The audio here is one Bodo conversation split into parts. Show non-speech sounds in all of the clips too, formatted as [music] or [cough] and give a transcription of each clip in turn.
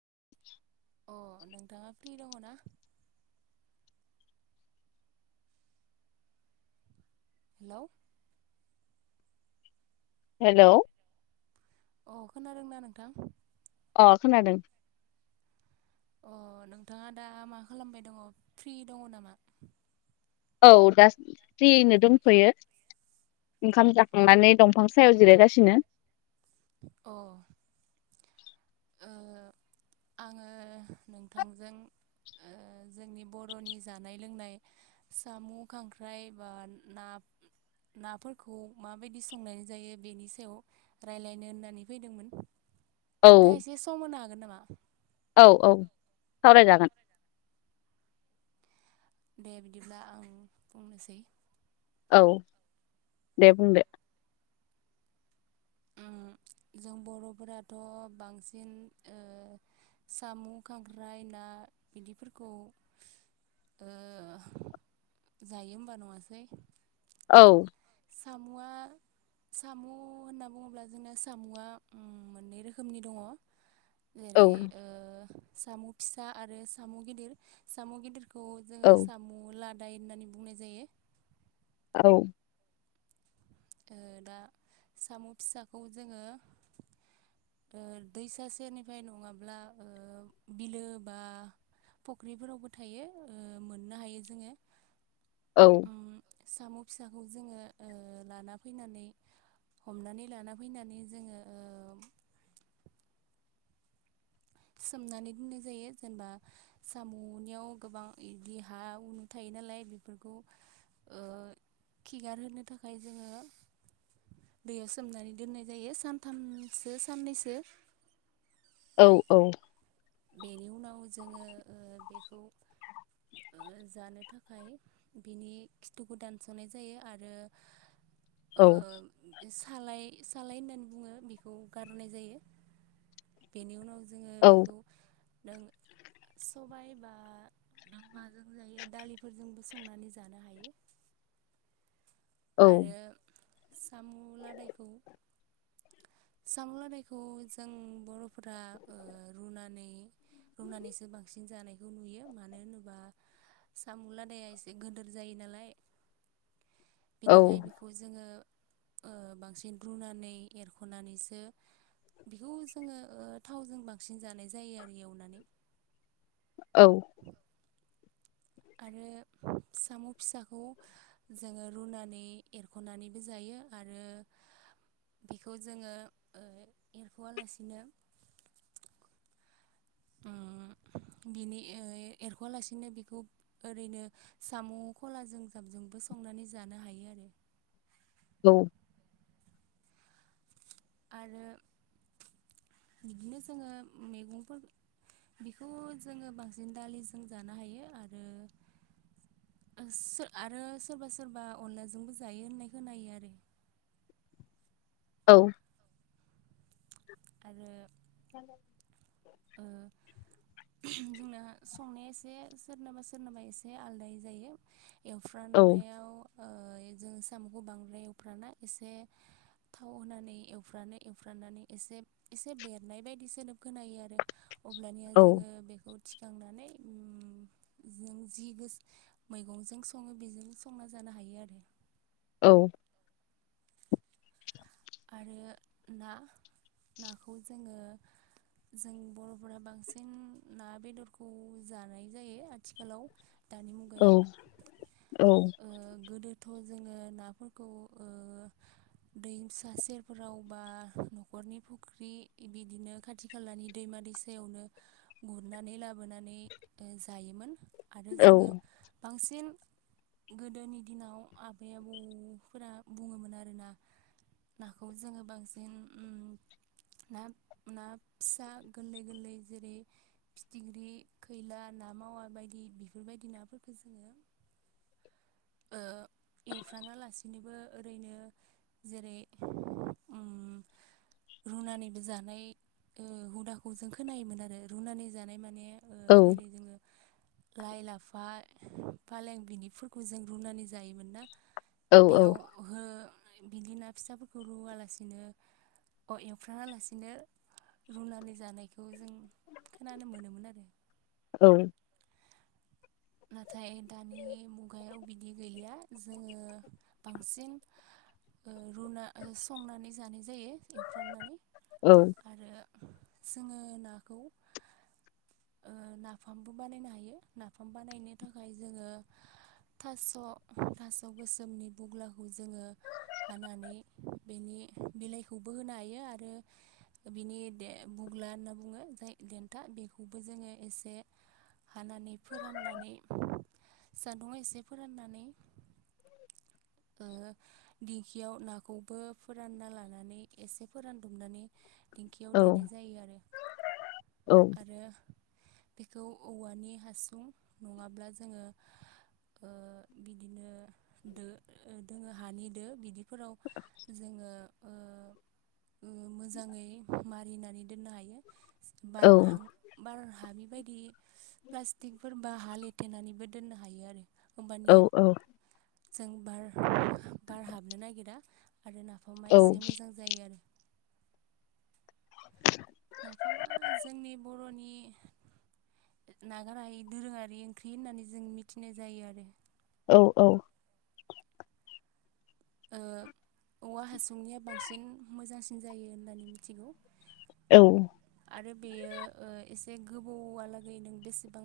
[inaudible] अ नोंथाङा फ्रि दङ ना हेलौ हेलौ अ' खोनादोंना नोंथां अ' खोनादों अ' नोंथाङा दा मा खालामबाय दङ फ्रि दङ नामा औ दा फ्रियैनो दंथ'यो ओंखाम जाखांनानै दंफां सायाव जिरायगासिनो अ ओ आङो नोंथांजों ओ जोंनि बर'नि जानाय लोंनाय साम' खांख्राइ बा ना नाफोरखौ माबायदि संनानै जायो बेनि सायाव राय्लायनो होननानै फैदोंमोन। औ नोंथाङा एसे सम होनो हागोन नामा औ औ सावरायजागोन। दे बिदिब्ला आं बुंनोसै औ दे बुंदो उम जों बर'फोराथ' बांसिन ओ साम' खांख्राइ ना बिदिफोरखौ ओ जायो होमबा नङासै औ सामुवा साम' होनना बुङोब्ला जोंना साम'आ उम मोननै रोखोमनि दङ औ जेरै ओ साम' फिसा आरो साम' गिदिर साम' गिदिर ख खौ औ जोङो साम' लादाय होननानै बुंनाय जायो। औ ओ दा साम' फिसाखौ जोङो ओ दैसा सेरनिफ्राय नङाब्ला ओ बिलो बा फख्रिफोरावबो थायो ओ मोननो हायो जोङो। औ उम साम' फिसाखौ जोङो ओ लाना फैनानै हमनानै लाना फैनानै जोङो ओ सोमनानै दोननाय जायो जेनेबा साम'नियाव गोबां इदि हा उनु थायो नालाय बेफोरखौ ओ खिगार होनो थाखाय जोङो दैयाव सोमनानै दोननाय सानथामसो साननैसो। औ औ बेनि उनाव जोङो ओ बेखौ ओ जानो थाखाय बिनि खिथुखौ दानस'नाय जायो आरो औ ओम सालाय सालाय होननानै बुङो बिखौ गारहनाय जायो। बेनि उनाव जोङो औ बेखौ नों सबाइ बा नों माजों जायो दालिफोरजोंबो सं नानै जानो हायो। औ आरो सामु लादायखौ सामु लादायखौ जों बर'फोरा ओ रुनानै रुनानैसो बांसिन जानायखौ नुयो मानो होनोबा सामु लादाया एसे गोदोर जायो नालाय बिनिखाय बेखौ जोङो ओ बांसिन रुनानै एरख'नानैसो। बेखौ जोङो ओ थावजों बांसिन जानाय जायो आरो एवनानै। औ। आरो साम' फिसाखौ। जोङो रुनानै एरख'नानैबो जायो आरो। बेखौ जोङो एरख'वालासिनो। उम बिनि ओ एरख'वालासिनो बेखौ। ओरैनो साम' खलाजों जाबजोंबो संनानै जानो आरो। औ। आरो बिदिनो जोङो मैगंफोर। बेखौ जोङो बांसिन दालिजों जानो हायो आरो। आरो सोरबा सोरबा अनलाजोंबो जायो होननाय खोनायो आरो। औ। आरो। [inaudible] ओ। जोंना संनाया एसे सोरनाबा सोरनाबा एसे आलदायै जायो। औ एवफ्रानायाव ओ जों साम'खौ बांद्राय एवफ्रामना एसे। थाव होनानै एवफ्रानो एवफ्रानानै एसे। एसे बेरनाय बायदि सोदोब खोनायो आरो अब्लानिया औ जोङो बेखौ। थिखांनानै उम जों जि गोसो। मैगंजों सङो बेजों संना जानो हायो आरो। औ। आरो ना नाखौ जोङो। जों बर'फोरा बांसिन ना बेदरखौ जानाय जायो आथिखालाव। दानि मुगायाव औ ओ गोदो थ' जोङो नाफोरखौ ओ। दैसा सेरफोराव बा न'खरनि फुख्रि बिदिनो खाथि खालानि दैमा दैसायावनो गुरनानै लाबोनानै ओ जायोमोन। आरो औ जोङो बांसिन गोदोनि दिनाव आबै आबौफोरा बुङोमोन आरोना नाखौ जोङो बांसिन उम ना ना फिसा गोरलै गोरलै जेरै फिथिख्रि खैला ना मावा बायदि बेफोरबायदि नाफोरफोरखो जोङो ओ एवफ्रामालासिनोबो ओरैनो जेरै उम रुनानैबो जानाय ओ हुदाखौ जों खोनायोमोन आरो रुनानै जानाय माने ओ जेरै जोङो लाइ लाफा फालें बिनिफोरखौ जों रुनानै जायोमोन ना औ बेयाव हो बिदि ना फिसाफोरखौ रुआलासिनो अ एवफ्रानालासिनो रुनानै जानायखौ जों खोनानो मोनोमोन आरो। औ। नाथाय दानि मु गायाव बिदि गैलिया जोङो बांसिन ओ रुना ओ संनानै जानाय जायो एवफ्रामनानै। ओ। आरो जोङो नाखौ ओ नाफामबो बानायनो हायो नाफाम बानायनो थाखाय जोङो थास' थास' गोसोमनि बुग्लाखौ जोङो हानानै बेनि बिलाइखौबो होनो हायो आरो बिनि दे बुग्ला होनना बुङो जाय देन्था बेखौबो जोङो एसे हानानै फोराननानै सान्दुंआव एसे फोराननानै ओ दिंखियाव नाखौबो फोरानना लानानै एसे फोरानदुबनानै दिंखियाव देनाय जायो आरो आरो बेखौ औवानि हासुं नङाब्ला जोङो ओ बिदिनो दो दोङो हानि दो बिदिफोराव जोङो ओ ओ मोजाङै मारिनानै दोननो हायो बारनो हां बार हाबि बायदि प्लास्टिकफोर बा हा लेथेनानैबो दोननो हायो आरो। होम्बानिया जों बार बार हाबनो नागिरा। आरो नाफामा एसे मोजां जायो आरो। [inaudible] नाफामा जोंनि बर'नि नागारहायि दोरोङारि ओंख्रि होननानै जों मिथिनाय जायो आरो। औ औ। ओ औवा हासुंनिया बांसिन मोजांसिन जायो होननानै मिथिगौ। औ। आरो बेयो ओ एसे गोबौआलागै नों बेसेबां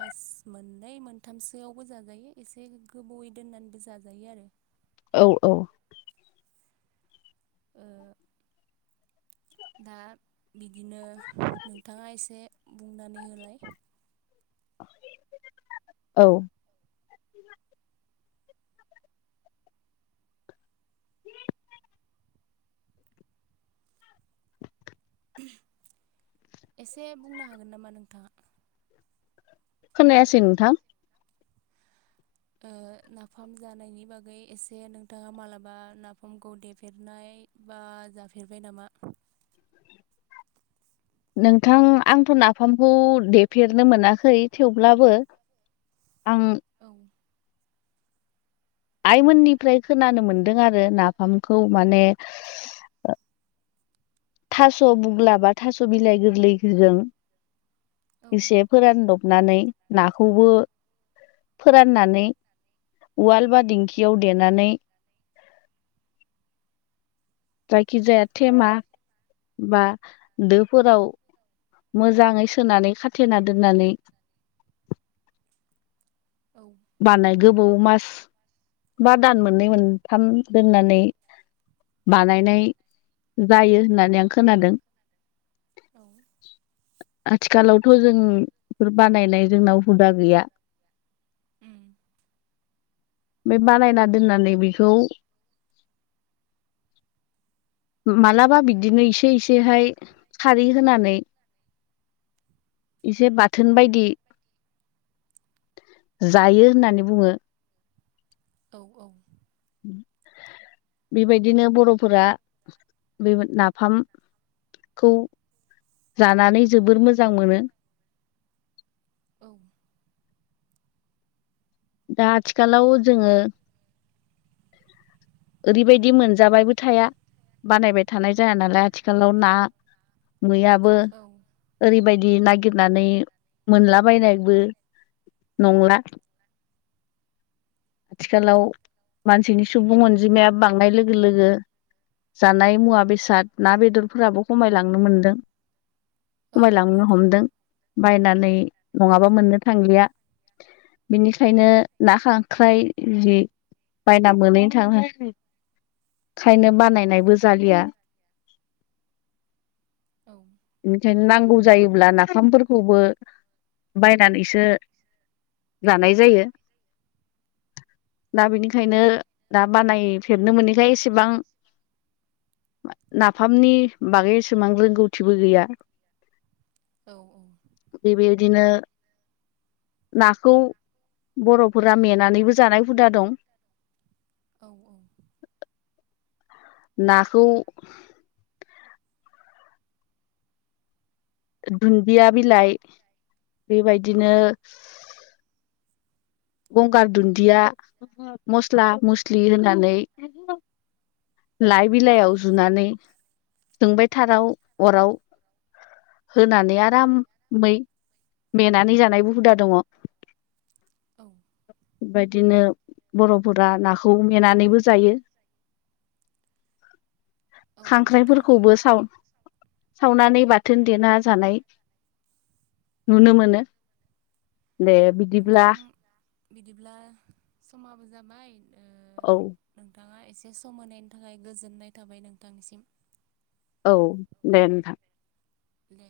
मास मोननै मोन थामसोआवबो जाजायो एसे गोबावै दोननानैबो जाजायो आरो। औ औ। ओ दा बिदिनो नोंथाङा एसे बुंनानै होलाय। औ एसे बुंनो हागोन नामा नोंथाङा? खोनायासै नोंथां ओ नाफाम जानायनि बागै एसे नोंथाङा मालाबा नाफामखौ देफेरनाय बा जाफेरबाय नामा? नोंथां आंथ' नाफामखौ देफेरनो मोनाखै थेवब्लाबो आं औ आइमोननिफ्राय खोनानो मोनदों आरो नाफामखौ माने थास' बुग्ला बा थास' बिलाइ गोरलैफोरजों औ इसेब फोरानदबनानै नाखौबो फोराननानै उवाल बा दिंखियाव देनानै जायखिजाया थेमा बा दोफोराव मोजाङै सोनानै खाथेना दोननानै औ बानाय गोबौ मास बा दान मोननै मोनथाम दोननानै बानायनाय जायो होननानै आं खोनादों। औ आथिखालावथ' जों बेफोर बानायनाय जोंनाव हुदा गैया। उम बे बानायना दोननानै बेखौ मालाबा बिदिनो इसे इसेहाय खारै होनानै इसे बाथोन बायदि जायो होननानै बुङो। औ औ बेबायदिनो बर'फोरा बे मोन नाफाम खौ जानानै जोबोर मोजां मोनो। औ दा आथिखालाव जोङो ओरैबायदि मोनजाबायबो थाया बानायबाय थानाय जाया नालाय आथिखालाव ना मैयाबो औ ओरैबायदि नागिरनानै मोनलाबायनायबो नंला। थिखालाव मानसिनि सुबुं अनजिमाया बांनाय लोगो लोगो जानाय मुवा बेसाद ना बेदरफोराबो खमायलांनो मोनदों। औ खमायलांनो नोंथां हमदों। बायनानै नङाबा मोननो थांलिया बिनिखायनो ना खां ख्राय जि बायना मोनैनो थाङो खायनो बानायनायबो जालिया। औ बिनिखायनो नांगौ जायोब्ला नाफामफोरखौबो बायनानैसो जानाय जायो। दा बेनिखायनो दा बानायफेबनो मोनैखाय एसेबां नाफामनि बागै एसेबांबो रोंगौथिबो गैया। औ औ बे बेदिनो नाखौ बर'फोरा मेन नानैबो जानाय हुदा दं। औ औ। नाखौ दुन्दिया बिलाइ बेबायदिनो गंगार दुन्दिया, मस्ला मस्लि होनानै लाइ बिलाइयाव जुनानै जोंबाय थाराव अराव होनानै आरामै मेनानै जानायबो हुदा दंङ। औ बेबायदिनो बर'फोरा नाखौ मेनानैबो जायो। औ नोंथां खांख्राइफोरखौबो साव-सावनानै बाथोन देना जानाय नुनो मोनो दे बिद नोंथां बिदिब्ला समाबो जाबाय ओ औ नोंथाङा एसे सम होनायनि थाखाय गोजोननाय थाबाय नोंथांनिसिम। औ दे नोंथां। दे।